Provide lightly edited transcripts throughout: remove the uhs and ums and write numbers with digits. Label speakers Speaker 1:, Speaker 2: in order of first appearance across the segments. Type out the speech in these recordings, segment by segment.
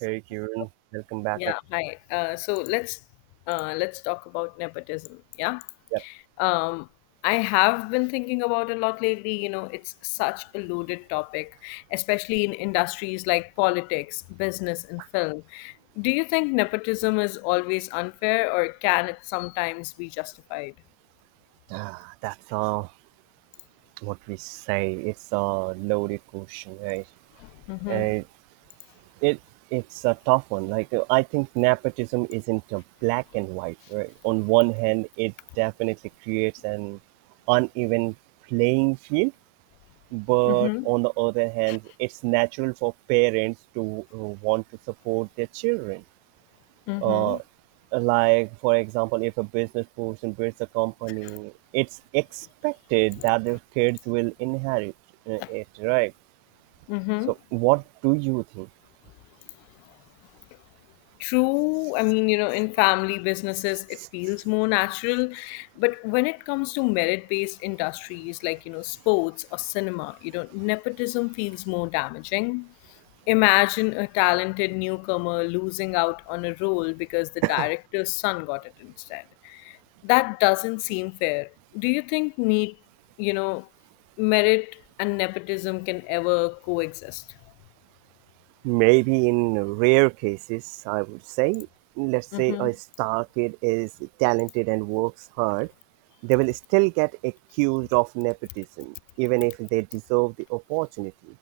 Speaker 1: Hey Kieran, welcome back.
Speaker 2: Yeah, hi. So let's talk about nepotism. Yeah,
Speaker 1: Yep,
Speaker 2: um, I have been thinking about a lot lately. You know, it's such a loaded topic, especially in industries like politics, business, and film. Do you think nepotism is always unfair, or can it sometimes be justified?
Speaker 1: that's what we say. It's a loaded question, right? And it it's a tough one. Like I think nepotism isn't black and white, right? On one hand, it definitely creates an uneven playing field, but on the other hand, it's natural for parents to want to support their children. Uh, like, for example, if a business person builds a company, it's expected that their kids will inherit it, right?
Speaker 2: Mm-hmm.
Speaker 1: So, what do you think?
Speaker 2: True, I mean, you know, in family businesses, it feels more natural. But when it comes to merit based industries like, you know, sports or cinema, you know, nepotism feels more damaging. Imagine a talented newcomer losing out on a role because the director's son got it instead. That doesn't seem fair. Do you think need, you know, merit and nepotism can ever coexist?
Speaker 1: Maybe in rare cases, I would say, let's say
Speaker 2: Mm-hmm.
Speaker 1: a star kid is talented and works hard, they will still get accused of nepotism, even if they deserve the opportunity.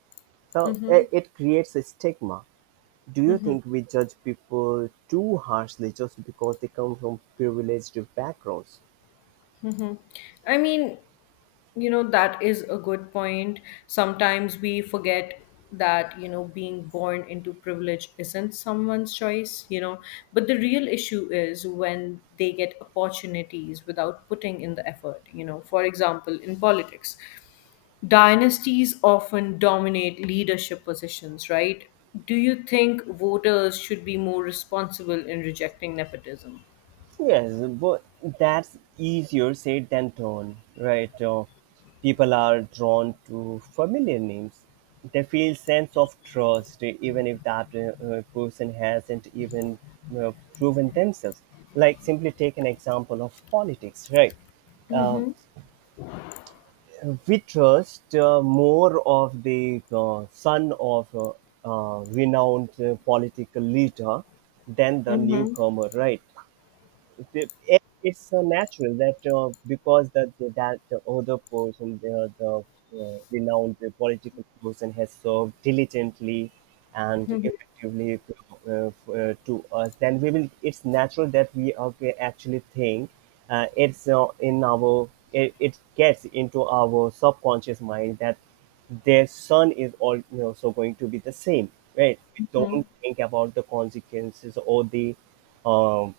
Speaker 1: So,
Speaker 2: Mm-hmm.
Speaker 1: it creates a stigma. Do you think we judge people too harshly just because they come from privileged backgrounds?
Speaker 2: Mm-hmm. I mean, you know, that is a good point. Sometimes we forget that being born into privilege isn't someone's choice, But the real issue is when they get opportunities without putting in the effort. For example, in politics, dynasties often dominate leadership positions, right? Do you think voters should be more responsible in rejecting nepotism?
Speaker 1: Yes, but that's easier said than done, right? People are drawn to familiar names. They feel sense of trust, even if that person hasn't even uh, proven themselves. Like simply take an example of politics, right? Uh, we trust more of the son of a renowned political leader than the
Speaker 2: Mm-hmm.
Speaker 1: newcomer, right? It's so natural that because that the other person, the renowned political person, has served diligently and effectively to us, then we will. It's natural that we are actually think it's in our. It gets into our subconscious mind that their son is all so going to be the same, right? We don't think about the consequences or the um,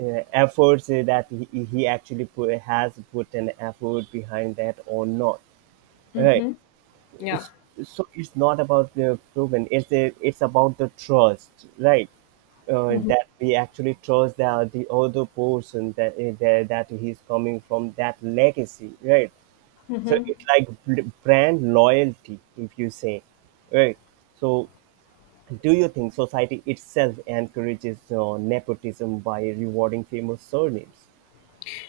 Speaker 1: efforts that he actually put, has put an effort behind that or not, right?
Speaker 2: Yeah.
Speaker 1: It's- so it's not about the proven, it's about the trust, right? That we actually trust the other person, that that he's coming from that legacy, right? So it's like brand loyalty, if you say, right? So do you think society itself encourages nepotism by rewarding famous surnames?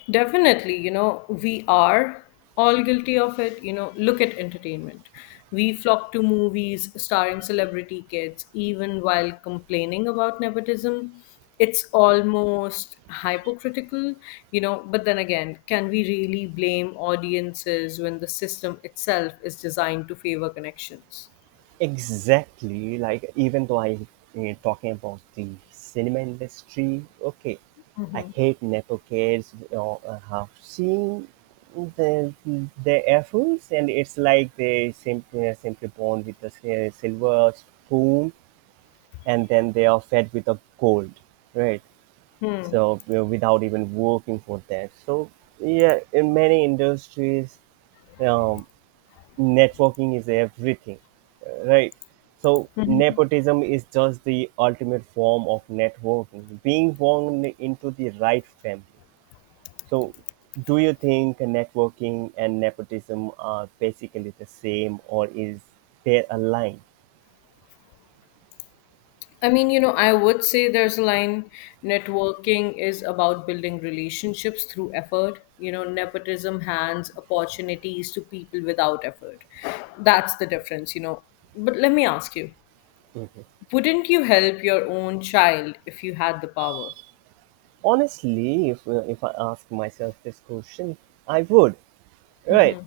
Speaker 2: Definitely, you know, we are all guilty of it. You know, look at entertainment. We flock to movies starring celebrity kids, even while complaining about nepotism. It's almost hypocritical, you know, but then again, can we really blame audiences when the system itself is designed to favor connections?
Speaker 1: Exactly. Like even though I, talking about the cinema industry, okay, I hate nepo kids. You know, I have seen the the efforts, and it's like they simply are simply born with a silver spoon, and then they are fed with a gold, right? So, you know, without even working for that. So yeah, in many industries, um, networking is everything, right? So nepotism is just the ultimate form of networking, being born into the right family. So do you think networking and nepotism are basically the same, or is there a line?
Speaker 2: I mean, you know, I would say there's a line networking is about building relationships through effort. You know, nepotism hands opportunities to people without effort. That's the difference, But let me ask you wouldn't you help your own child if you had the power?
Speaker 1: Honestly, if I ask myself this question, I would. Right.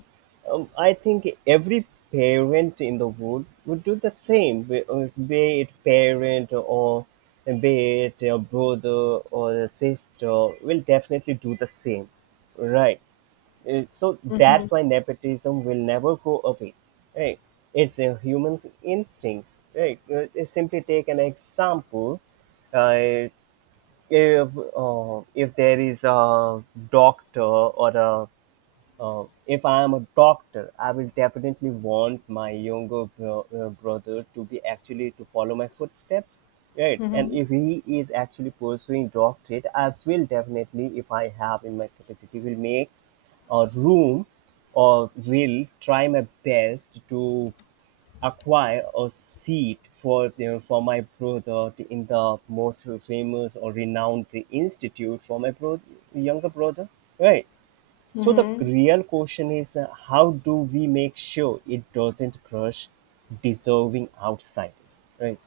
Speaker 1: I think every parent in the world would do the same, be it parent or be it a brother or a sister, will definitely do the same. Right. So that's why nepotism will never go away. Right. It's a human instinct. Right. Simply take an example, uh, if if there is a doctor or a, if I am a doctor, I will definitely want my younger brother to be actually to follow my footsteps, right? And if he is actually pursuing doctorate, I will definitely, if I have in my capacity, will make a room or will try my best to acquire a seat for for my brother in the most famous or renowned institute for my younger brother, right? So the
Speaker 2: Mm-hmm.
Speaker 1: real question is, how do we make sure it doesn't crush dissolving outside, right?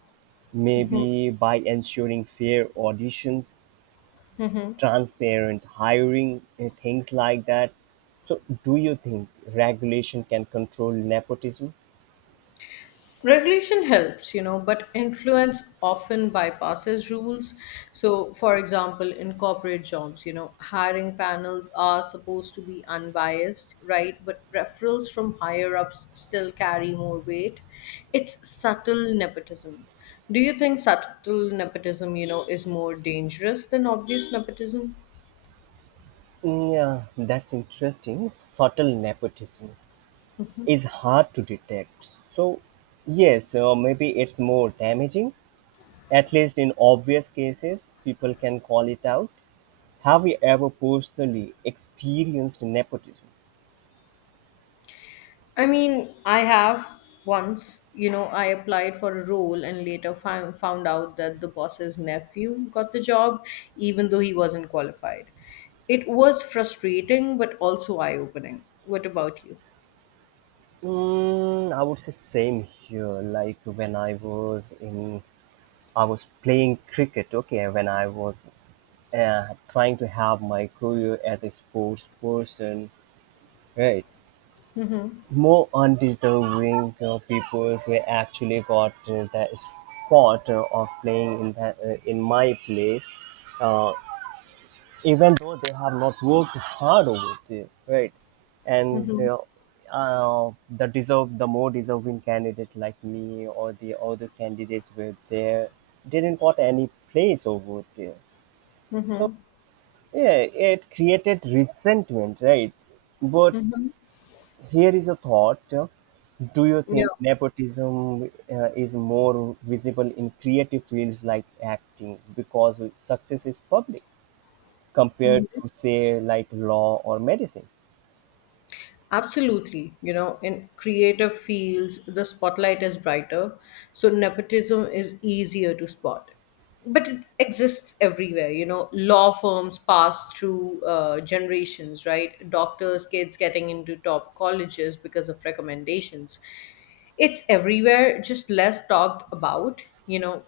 Speaker 1: Maybe by ensuring fair auditions, transparent hiring, and things like that. So do you think regulation can control nepotism?
Speaker 2: Regulation helps, you know, but influence often bypasses rules. So, for example, in corporate jobs, you know, hiring panels are supposed to be unbiased, right? But referrals from higher ups still carry more weight. It's subtle nepotism. Do you think subtle nepotism, you know, is more dangerous than obvious nepotism?
Speaker 1: Mm, yeah, that's interesting. Subtle nepotism is hard to detect. So, yes, maybe it's more damaging. At least in obvious cases, people can call it out. Have you ever personally experienced nepotism?
Speaker 2: I mean, I have once, you know, I applied for a role and later found out that the boss's nephew got the job, even though he wasn't qualified. It was frustrating, but also eye opening. What about you?
Speaker 1: I would say same here. Like when I was in, I was playing cricket. Okay, when I was trying to have my career as a sports person, right?
Speaker 2: Mm-hmm.
Speaker 1: More undeserving people were actually got the spot of playing in my place. Uh, Even though they have not worked hard over there, right? And
Speaker 2: Mm-hmm.
Speaker 1: they, the deserve the more deserving candidates like me, or the other candidates were there, didn't got any place over there. So
Speaker 2: Mm-hmm.
Speaker 1: yeah, it created resentment, right? But
Speaker 2: Mm-hmm.
Speaker 1: here is a thought: Do you
Speaker 2: Yeah.
Speaker 1: think nepotism is more visible in creative fields like acting because success is public, compared to say like law or medicine?
Speaker 2: Absolutely. You know, in creative fields, the spotlight is brighter, so nepotism is easier to spot. But it exists everywhere. You know, law firms pass through generations, right? Doctors, kids getting into top colleges because of recommendations. It's everywhere, just less talked about. You know,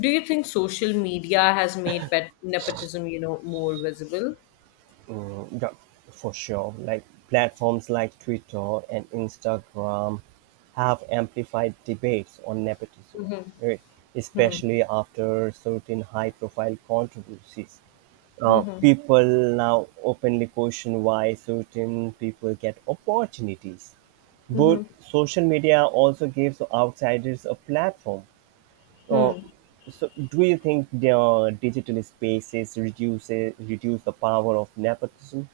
Speaker 2: do you think social media has made pet nepotism, you know, more visible?
Speaker 1: Mm, yeah, for sure. Like platforms like Twitter and Instagram have amplified debates on nepotism, right? Especially after certain high profile controversies, people now openly question why certain people get opportunities, but social media also gives outsiders a platform. Uh, so do you think the digital spaces reduce the power of nepotism?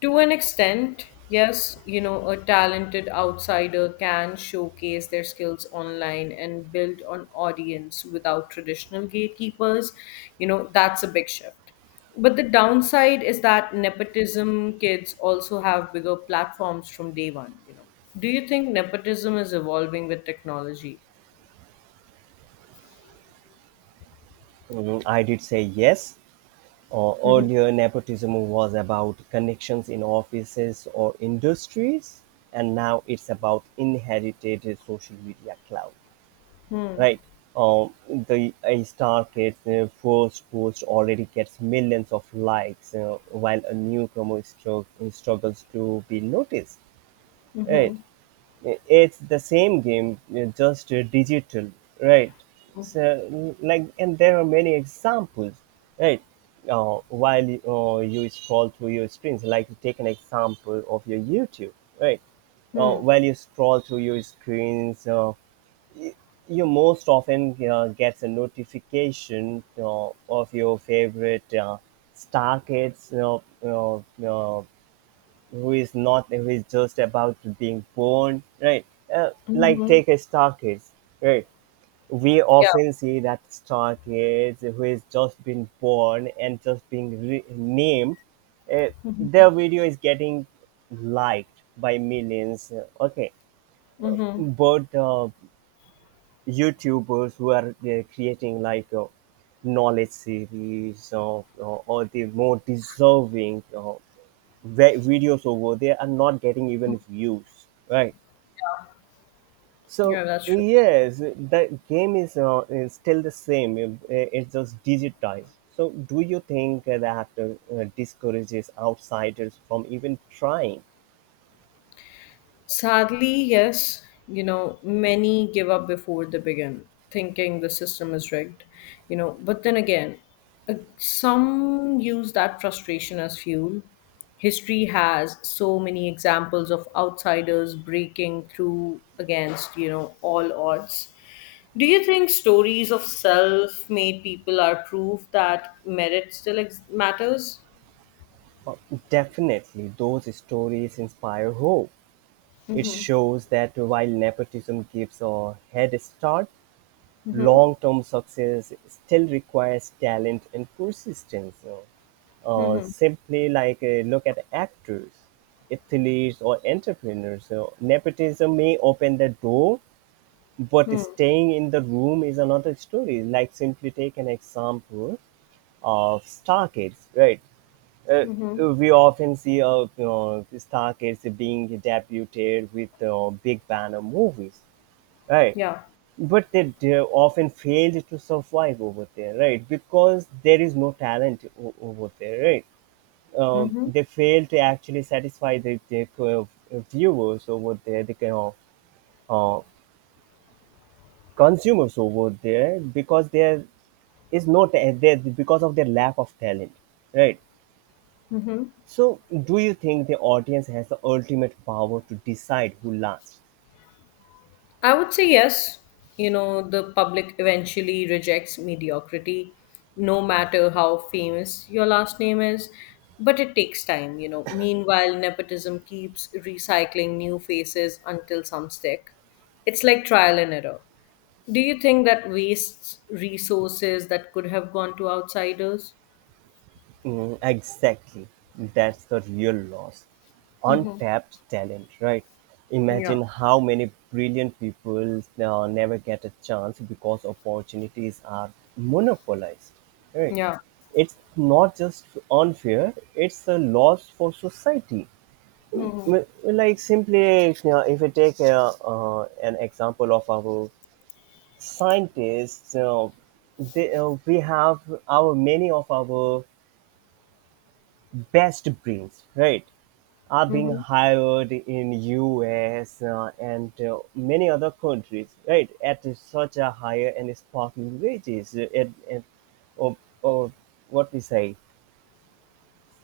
Speaker 2: To an extent, yes, you know, a talented outsider can showcase their skills online and build an audience without traditional gatekeepers. You know, that's a big shift. But the downside is that nepotism kids also have bigger platforms from day one. Do you think nepotism is evolving with technology?
Speaker 1: I did say yes.
Speaker 2: Hmm.
Speaker 1: Earlier, nepotism was about connections in offices or industries, and now it's about inherited social media cloud,
Speaker 2: Hmm.
Speaker 1: right? The A star kid's first post already gets millions of likes, while a newcomer struggles to be noticed. Right.
Speaker 2: Hmm.
Speaker 1: It's the same game, just digital, right? So like, and there are many examples, right? While you scroll through your screens, like take an example of your YouTube, right? uh,
Speaker 2: Hmm.
Speaker 1: while you scroll through your screens, y- you most often gets a notification of your favorite star kids, who is not who is just about to being born, right? Like
Speaker 2: Hmm.
Speaker 1: take a star kids, right? We
Speaker 2: Yeah.
Speaker 1: often see that star kids who is just been born and just being named, uh, their video is getting liked by millions. Okay,
Speaker 2: Hmm.
Speaker 1: but YouTubers who are creating like knowledge series, or the more deserving videos over there are not getting even views, right? So
Speaker 2: Yeah, that's true.
Speaker 1: yes, the game is still the same. It's just digitized. So do you think that discourages outsiders from even trying?
Speaker 2: Sadly, yes, you know, many give up before they begin, thinking the system is rigged, But then again, some use that frustration as fuel. History has so many examples of outsiders breaking through against, you know, all odds. Do you think stories of self made people are proof that merit still ex- matters?
Speaker 1: Uh, Definitely, those stories inspire hope. It shows that while nepotism gives a head start,
Speaker 2: Mm-hmm.
Speaker 1: long-term success still requires talent and persistence, you know.
Speaker 2: Mm-hmm.
Speaker 1: Simply like, look at actors, athletes, or entrepreneurs. So nepotism may open the door, but staying in the room is another story. Like simply take an example of star kids, right? Uh,
Speaker 2: Mm-hmm.
Speaker 1: we often see, star kids being debuted with big banner movies. Right.
Speaker 2: Yeah.
Speaker 1: But they often failed to survive over there, right? Because there is no talent over there, right?
Speaker 2: Mm-hmm.
Speaker 1: They fail to actually satisfy the viewers over there, the kind of uh, consumers over there, because there is no there because of their lack of talent, right? So, do you think the audience has the ultimate power to decide who lasts?
Speaker 2: I would say yes. You know, the public eventually rejects mediocrity, no matter how famous your last name is. But it takes time, Meanwhile, nepotism keeps recycling new faces until some stick. It's like trial and error. Do you think that wastes resources that could have gone to outsiders?
Speaker 1: Mm, exactly. That's the real loss.
Speaker 2: Mm-hmm.
Speaker 1: Untapped talent, right?
Speaker 2: Yeah.
Speaker 1: Imagine how many brilliant people never get a chance because opportunities are monopolized, right?
Speaker 2: Yeah.
Speaker 1: It's not just unfair, it's a loss for society.
Speaker 2: Mm-hmm.
Speaker 1: Like, simply, you know, if we take an example of our scientists, you know, we have our many of our best brains, right, are being
Speaker 2: Mm-hmm.
Speaker 1: hired in US and many other countries, right, at such a higher and sparkling wages and or what we say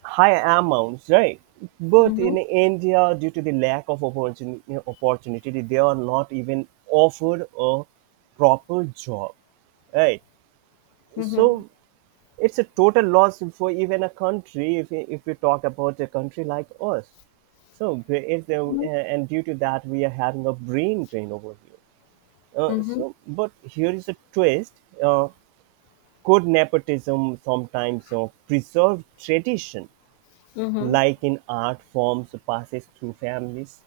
Speaker 1: higher amounts, right? But
Speaker 2: Mm-hmm.
Speaker 1: in India, due to the lack of opportunity, they are not even offered a proper job, right?
Speaker 2: Mm-hmm.
Speaker 1: So it's a total loss for even a country if we talk about a country like us. So, if there, and due to that, we are having a brain drain over here. Uh,
Speaker 2: Mm-hmm.
Speaker 1: so, but here is a twist: uh, could nepotism sometimes preserve tradition,
Speaker 2: Mm-hmm.
Speaker 1: like in art forms, passes through families?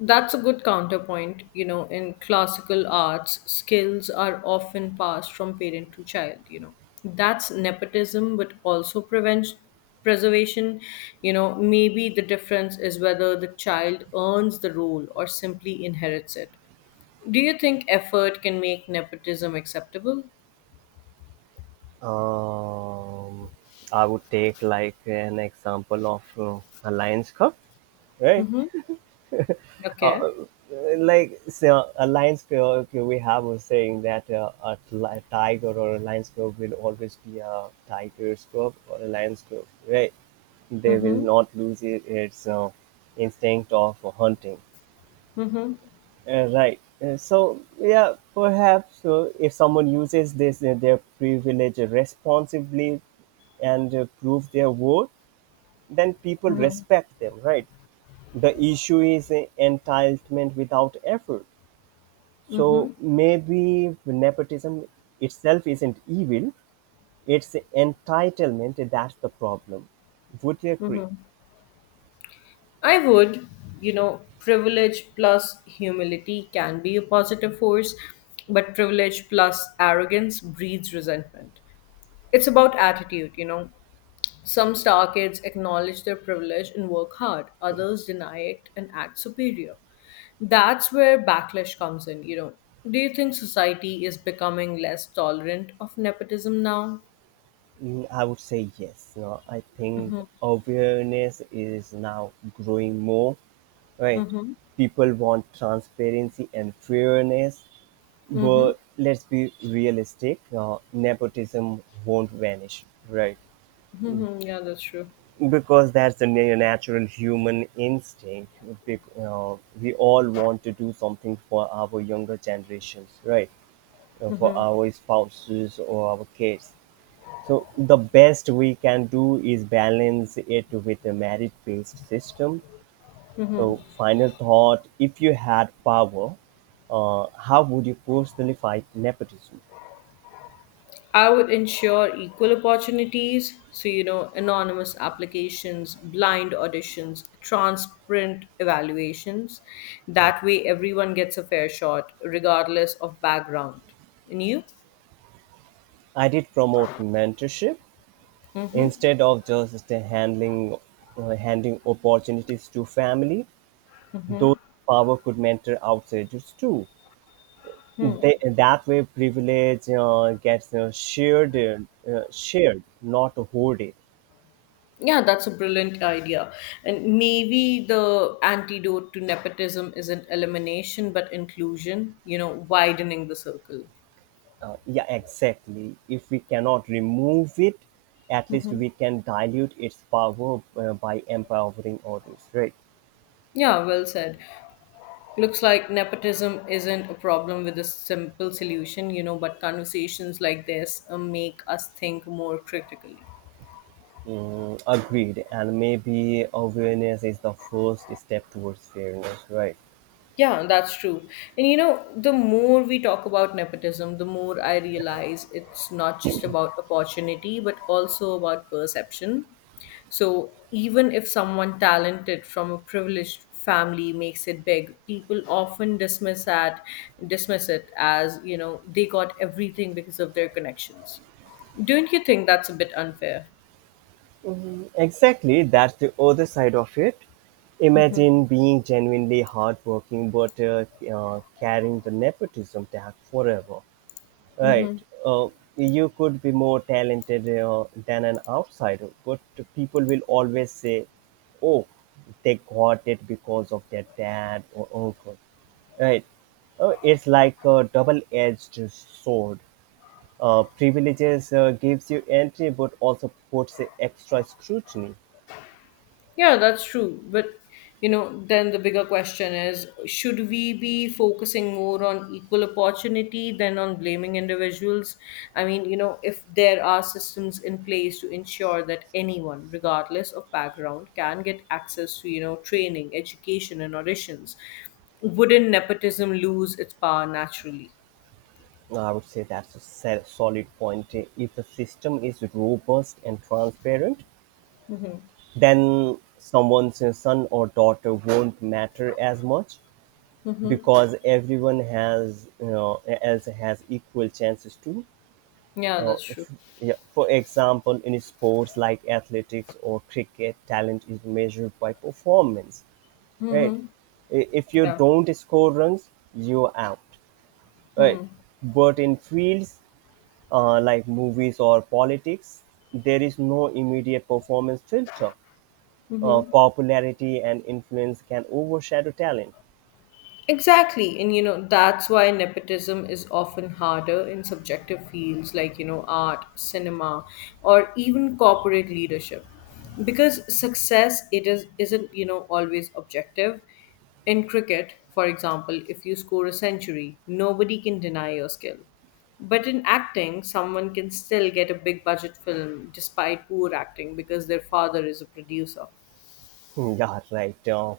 Speaker 2: That's a good counterpoint. You know, in classical arts, skills are often passed from parent to child. That's nepotism, but also prevents preservation. You know, maybe the difference is whether the child earns the role or simply inherits it. Do you think effort can make nepotism acceptable?
Speaker 1: Um, I would take like an example of a Lions Cup, right?
Speaker 2: Mm-hmm. Okay.
Speaker 1: uh, like, so a lion's pair, okay, we have a saying that a tiger or a lion's cub will always be a tiger's cub or a lion's cub, right? They will
Speaker 2: Mm-hmm.
Speaker 1: not lose it, its instinct of hunting.
Speaker 2: Mm-hmm.
Speaker 1: Right. So yeah, perhaps if someone uses this their privilege responsibly and prove their worth, then people
Speaker 2: Mm-hmm.
Speaker 1: respect them, right? The issue is entitlement without effort.
Speaker 2: Mm-hmm.
Speaker 1: So maybe nepotism itself isn't evil; it's entitlement that's the problem. Would you agree?
Speaker 2: Mm-hmm. I would, you know, privilege plus humility can be a positive force, but privilege plus arrogance breeds resentment. It's about attitude, Some star kids acknowledge their privilege and work hard, others deny it and act superior. That's where backlash comes in. Do you think society is becoming less tolerant of nepotism now?
Speaker 1: Mm, I would say yes. No, I think awareness is now growing more. Right,
Speaker 2: Mm-hmm.
Speaker 1: people want transparency and fairness,
Speaker 2: Mm-hmm.
Speaker 1: but let's be realistic. Nepotism won't vanish. Right.
Speaker 2: Mm-hmm. Yeah, that's true.
Speaker 1: Because that's a natural human instinct. We all want to do something for our younger generations, right? For our spouses or our kids. So the best we can do is balance it with a merit-based system. So final thought: if you had power, how would you personally fight nepotism?
Speaker 2: I would ensure equal opportunities. So, you know, anonymous applications, blind auditions, transparent evaluations. That way, everyone gets a fair shot, regardless of background. And you?
Speaker 1: I did promote mentorship
Speaker 2: Mm-hmm.
Speaker 1: instead of just handling handing opportunities to family,
Speaker 2: Mm-hmm.
Speaker 1: those power could mentor outsiders too.
Speaker 2: Hmm.
Speaker 1: That way, privilege gets shared, not hoarded.
Speaker 2: Yeah, that's a brilliant idea. And maybe the antidote to nepotism isn't elimination, but inclusion, you know, widening the circle.
Speaker 1: Yeah, exactly. If we cannot remove it, at least
Speaker 2: Hmm.
Speaker 1: we can dilute its power by empowering others, right?
Speaker 2: Yeah, well said. Looks like nepotism isn't a problem with a simple solution, you know, but conversations like this make us think more critically.
Speaker 1: Agreed. And maybe awareness is the first step towards fairness, right?
Speaker 2: Yeah, that's true. And you know, the more we talk about nepotism, the more I realize it's not just about opportunity, but also about perception. So even if someone talented from a privileged family makes it big, people often dismiss that dismiss it as, you know, they got everything because of their connections. Don't you think that's a bit unfair?
Speaker 1: Exactly, that's the other side of it.
Speaker 2: Mm-hmm.
Speaker 1: Imagine being genuinely hardworking but carrying the nepotism tag forever. Right.
Speaker 2: Mm-hmm.
Speaker 1: Uh, you could be more talented than an outsider, but people will always say, oh, they got it because of their dad or uncle. Right. It's like a double-edged sword. Privileges gives you entry, but also puts extra scrutiny.
Speaker 2: Yeah, that's true. But you know, then the bigger question is, should we be focusing more on equal opportunity than on blaming individuals? I mean, you know, if there are systems in place to ensure that anyone, regardless of background, can get access to, you know, training, education, and auditions, wouldn't nepotism lose its power naturally?
Speaker 1: No, I would say that's a solid point. If the system is robust and transparent, then someone's son or daughter won't matter as much because everyone has you know else has equal chances to.
Speaker 2: Yeah,
Speaker 1: Uh,
Speaker 2: that's true.
Speaker 1: f- yeah, for example, in sports like athletics or cricket, talent is measured by performance, right? If you
Speaker 2: Yeah.
Speaker 1: don't score runs, you're out, right? But in fields, like movies or politics, there is no immediate performance filter.
Speaker 2: Mm-hmm.
Speaker 1: Popularity and influence can overshadow talent.
Speaker 2: Exactly. And you know, that's why nepotism is often harder in subjective fields like, you know, art, cinema, or even corporate leadership. Because success it is isn't, you know, always objective. In cricket, for example, if you score a century, nobody can deny your skill. But in acting, someone can still get a big budget film despite poor acting because their father is a producer.
Speaker 1: Yeah, right. Uh,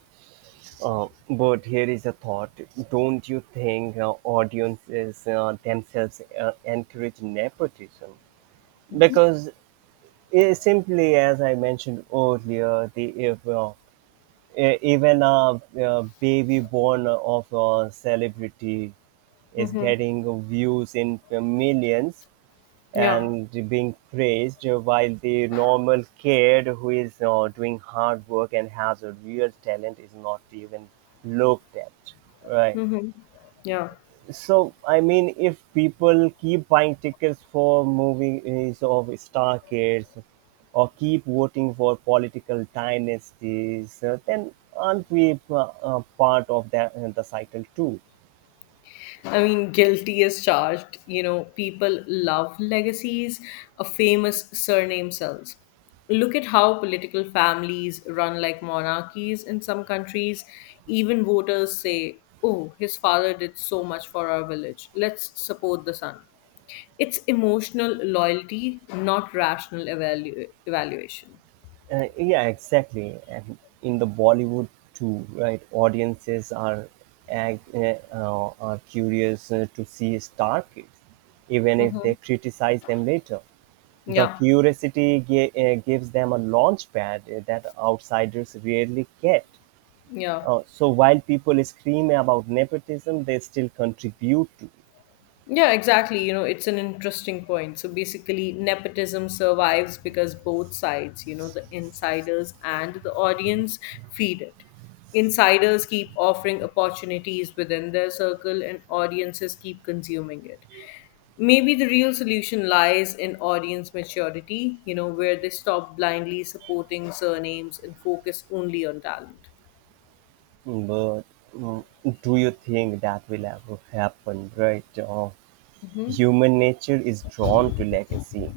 Speaker 1: uh, But here is a thought. Don't you think audiences themselves encourage nepotism? Because I simply, as I mentioned earlier, the if, e- even a baby born of a celebrity is
Speaker 2: Mm-hmm.
Speaker 1: getting views in millions
Speaker 2: Yeah.
Speaker 1: and being praised while the normal kid who is doing hard work and has a real talent is not even looked at, right?
Speaker 2: Mm-hmm. Yeah.
Speaker 1: So I mean, if people keep buying tickets for movies of star kids or keep voting for political dynasties, then aren't we part of that the cycle too?
Speaker 2: I mean, guilty as charged. You know, people love legacies of famous surname cells. Look at how political families run like monarchies in some countries. Even voters say, oh, his father did so much for our village. Let's support the son. It's emotional loyalty, not rational evaluation.
Speaker 1: Yeah, exactly. And in the Bollywood too, right? Audiences are are curious to see star kids, even if
Speaker 2: Hmm.
Speaker 1: they criticize them later. The
Speaker 2: Yeah,
Speaker 1: curiosity gives them a launch pad that outsiders rarely get.
Speaker 2: yeah.
Speaker 1: So while people scream about nepotism, they still contribute to it.
Speaker 2: Yeah, exactly. You know, it's an interesting point. So basically, nepotism survives because both sides, you know, the insiders and the audience feed it. Insiders keep offering opportunities within their circle, and audiences keep consuming it. Maybe the real solution lies in audience maturity, you know, where they stop blindly supporting surnames and focus only on talent.
Speaker 1: But mm, do you think that will ever happen, right? Human nature is drawn to legacy.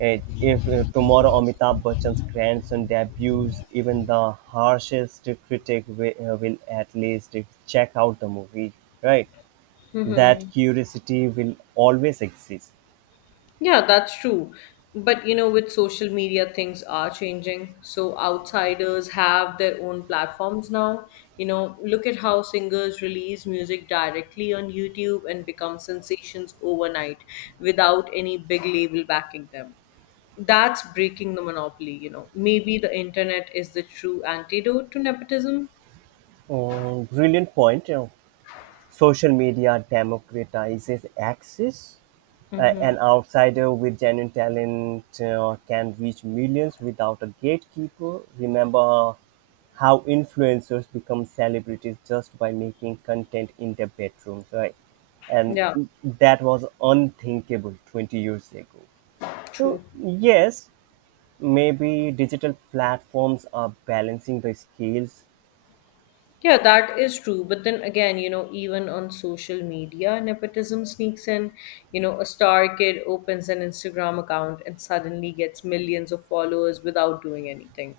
Speaker 1: And if tomorrow Amitabh Bachchan's grandson debuts, even the harshest critic will at least check out the movie, right? That curiosity will always exist.
Speaker 2: Yeah, that's true. But you know, with social media, things are changing. So outsiders have their own platforms now. You know, look at how singers release music directly on YouTube and become sensations overnight without any big label backing them. That's breaking the monopoly, Maybe the internet is the true antidote to nepotism.
Speaker 1: Brilliant point. Social media democratizes access.
Speaker 2: Mm-hmm.
Speaker 1: An outsider with genuine talent can reach millions without a gatekeeper. Remember how influencers become celebrities just by making content in their bedrooms, right? And
Speaker 2: Yeah,
Speaker 1: that was unthinkable 20 years ago. So,
Speaker 2: true.
Speaker 1: yes, maybe digital platforms are balancing the scales.
Speaker 2: Yeah, that is true. But then again, you know, even on social media, nepotism sneaks in. You know, a star kid opens an Instagram account and suddenly gets millions of followers without doing anything.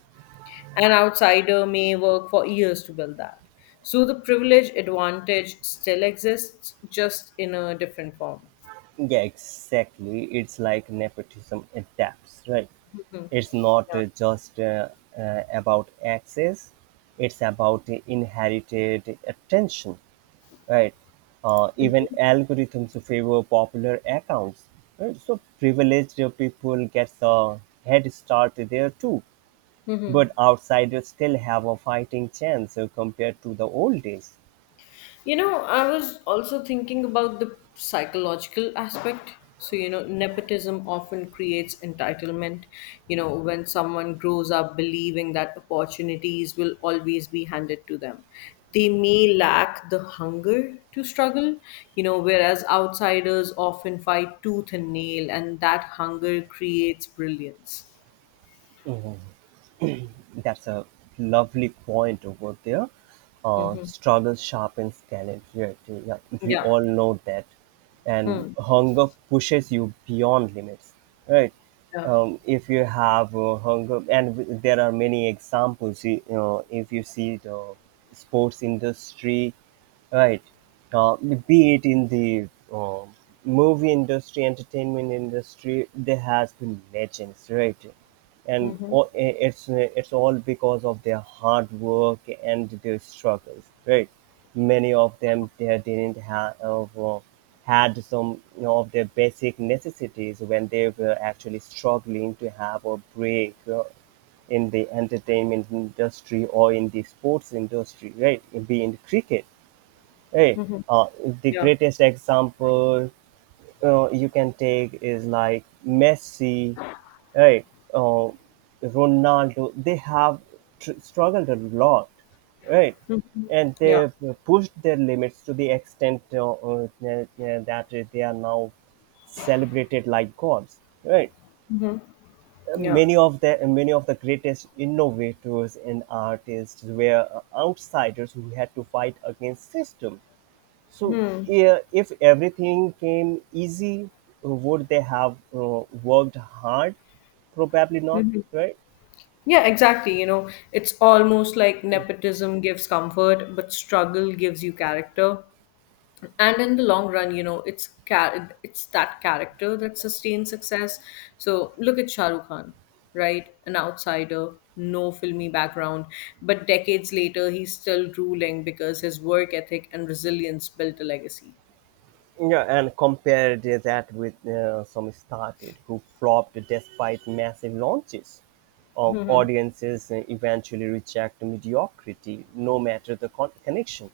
Speaker 2: An outsider may work for years to build that. So the privilege advantage still exists, just in a different form.
Speaker 1: Yeah, exactly. It's like nepotism adapts, right?
Speaker 2: Hmm.
Speaker 1: It's not
Speaker 2: Yeah.
Speaker 1: uh, just uh, uh, about access, it's about the inherited attention, right? Even algorithms favor popular accounts. Right? So privileged people get a head start there too,
Speaker 2: Mhm.
Speaker 1: but outsiders still have a fighting chance compared to the old days.
Speaker 2: You know, I was also thinking about the psychological aspect. So, you know, nepotism often creates entitlement. You know, when someone grows up believing that opportunities will always be handed to them, they may lack the hunger to struggle, you know, whereas outsiders often fight tooth and nail, and that hunger creates brilliance.
Speaker 1: That's a lovely point over there.
Speaker 2: Mm-hmm.
Speaker 1: Struggle sharpens talent. Yeah, yeah, we
Speaker 2: Yeah.
Speaker 1: all know that. And
Speaker 2: Hmm.
Speaker 1: hunger pushes you beyond limits, right?
Speaker 2: Yeah.
Speaker 1: If you have hunger, and there are many examples. You know, if you see the sports industry, right? Be it in the movie industry, entertainment industry, there has been legends, right? And
Speaker 2: Mm-hmm.
Speaker 1: it's all because of their hard work and their struggles, right? Many of them, they didn't have, had some, you know, of their basic necessities when they were actually struggling to have a break in the entertainment industry or in the sports industry, right? Be in cricket, right?
Speaker 2: Mm-hmm.
Speaker 1: uh, the
Speaker 2: Yeah.
Speaker 1: greatest example you can take is like Messi, right? Uh, Ronaldo. They have struggled a lot, right? And
Speaker 2: Yeah.
Speaker 1: they've pushed their limits to the extent that they are now celebrated like gods, right?
Speaker 2: Yeah.
Speaker 1: Many of the greatest innovators and artists were outsiders who had to fight against system. So, yeah, if everything came easy, would they have worked hard? Probably not,
Speaker 2: Mm-hmm.
Speaker 1: right?
Speaker 2: Yeah, exactly. You know, it's almost like nepotism gives comfort, but struggle gives you character. And in the long run, you know, it's it's that character that sustains success. So look at Shah Rukh Khan, right? An outsider, no filmy background, but decades later, he's still ruling because his work ethic and resilience built a legacy.
Speaker 1: Yeah, and compare that with some started who flopped despite massive launches. Of audiences eventually reject mediocrity, no matter the connections.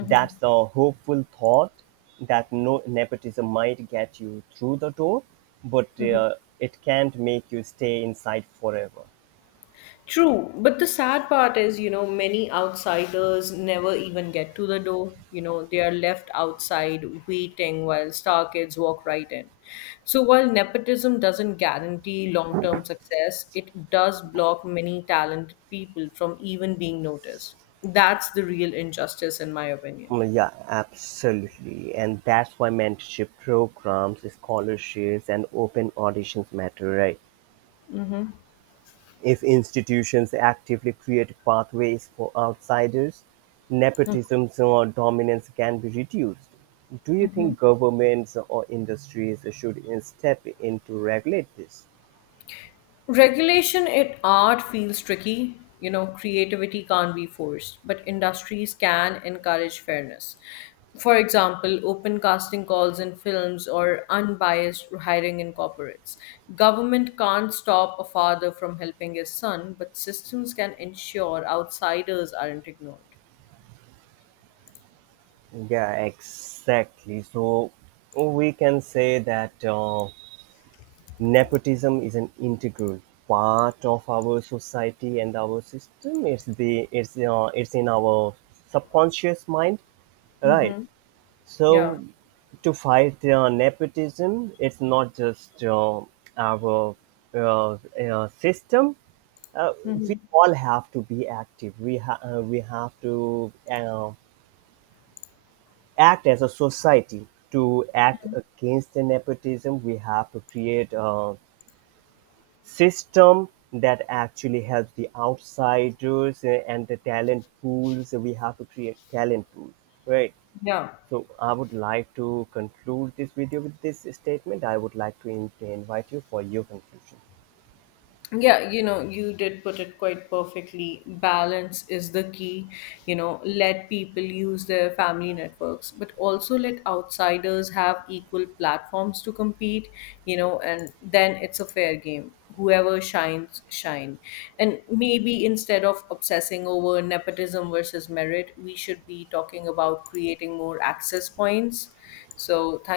Speaker 1: That's the hopeful thought that no nepotism might get you through the door, but it can't make you stay inside forever.
Speaker 2: True, but the sad part is, you know, many outsiders never even get to the door. You know, they are left outside waiting while star kids walk right in. So while nepotism doesn't guarantee long-term success, it does block many talented people from even being noticed. That's the real injustice, in my opinion.
Speaker 1: Well, yeah, absolutely. And that's why mentorship programs, scholarships, and open auditions matter, right?
Speaker 2: Mm-hmm.
Speaker 1: If institutions actively create pathways for outsiders, nepotism or dominance can be reduced. Do you think governments or industries should step in to regulate this?
Speaker 2: Regulation in art feels tricky. You know, creativity can't be forced, but industries can encourage fairness. For example, open casting calls in films or unbiased hiring in corporates. Government can't stop a father from helping his son, but systems can ensure outsiders aren't ignored.
Speaker 1: Yeah, exactly. So we can say that. Nepotism is an integral part of our society and our system. It's the it's in our subconscious mind, right?
Speaker 2: Hmm.
Speaker 1: So
Speaker 2: Yeah.
Speaker 1: to fight nepotism, it's not just our system. uh, we
Speaker 2: Hmm.
Speaker 1: all have to be active. We have to act as a society to act against the nepotism. We have to create system that actually helps the outsiders and the talent pools. We have to create talent pools, right?
Speaker 2: Yeah.
Speaker 1: So I would like to conclude this video with this statement. I would like to invite you for your conclusion.
Speaker 2: Yeah, you know, you did put it quite perfectly. Balance is the key. You know, let people use their family networks, but also let outsiders have equal platforms to compete, you know, and then it's a fair game. Whoever shines, shine. And maybe instead of obsessing over nepotism versus merit, we should be talking about creating more access points. So, thank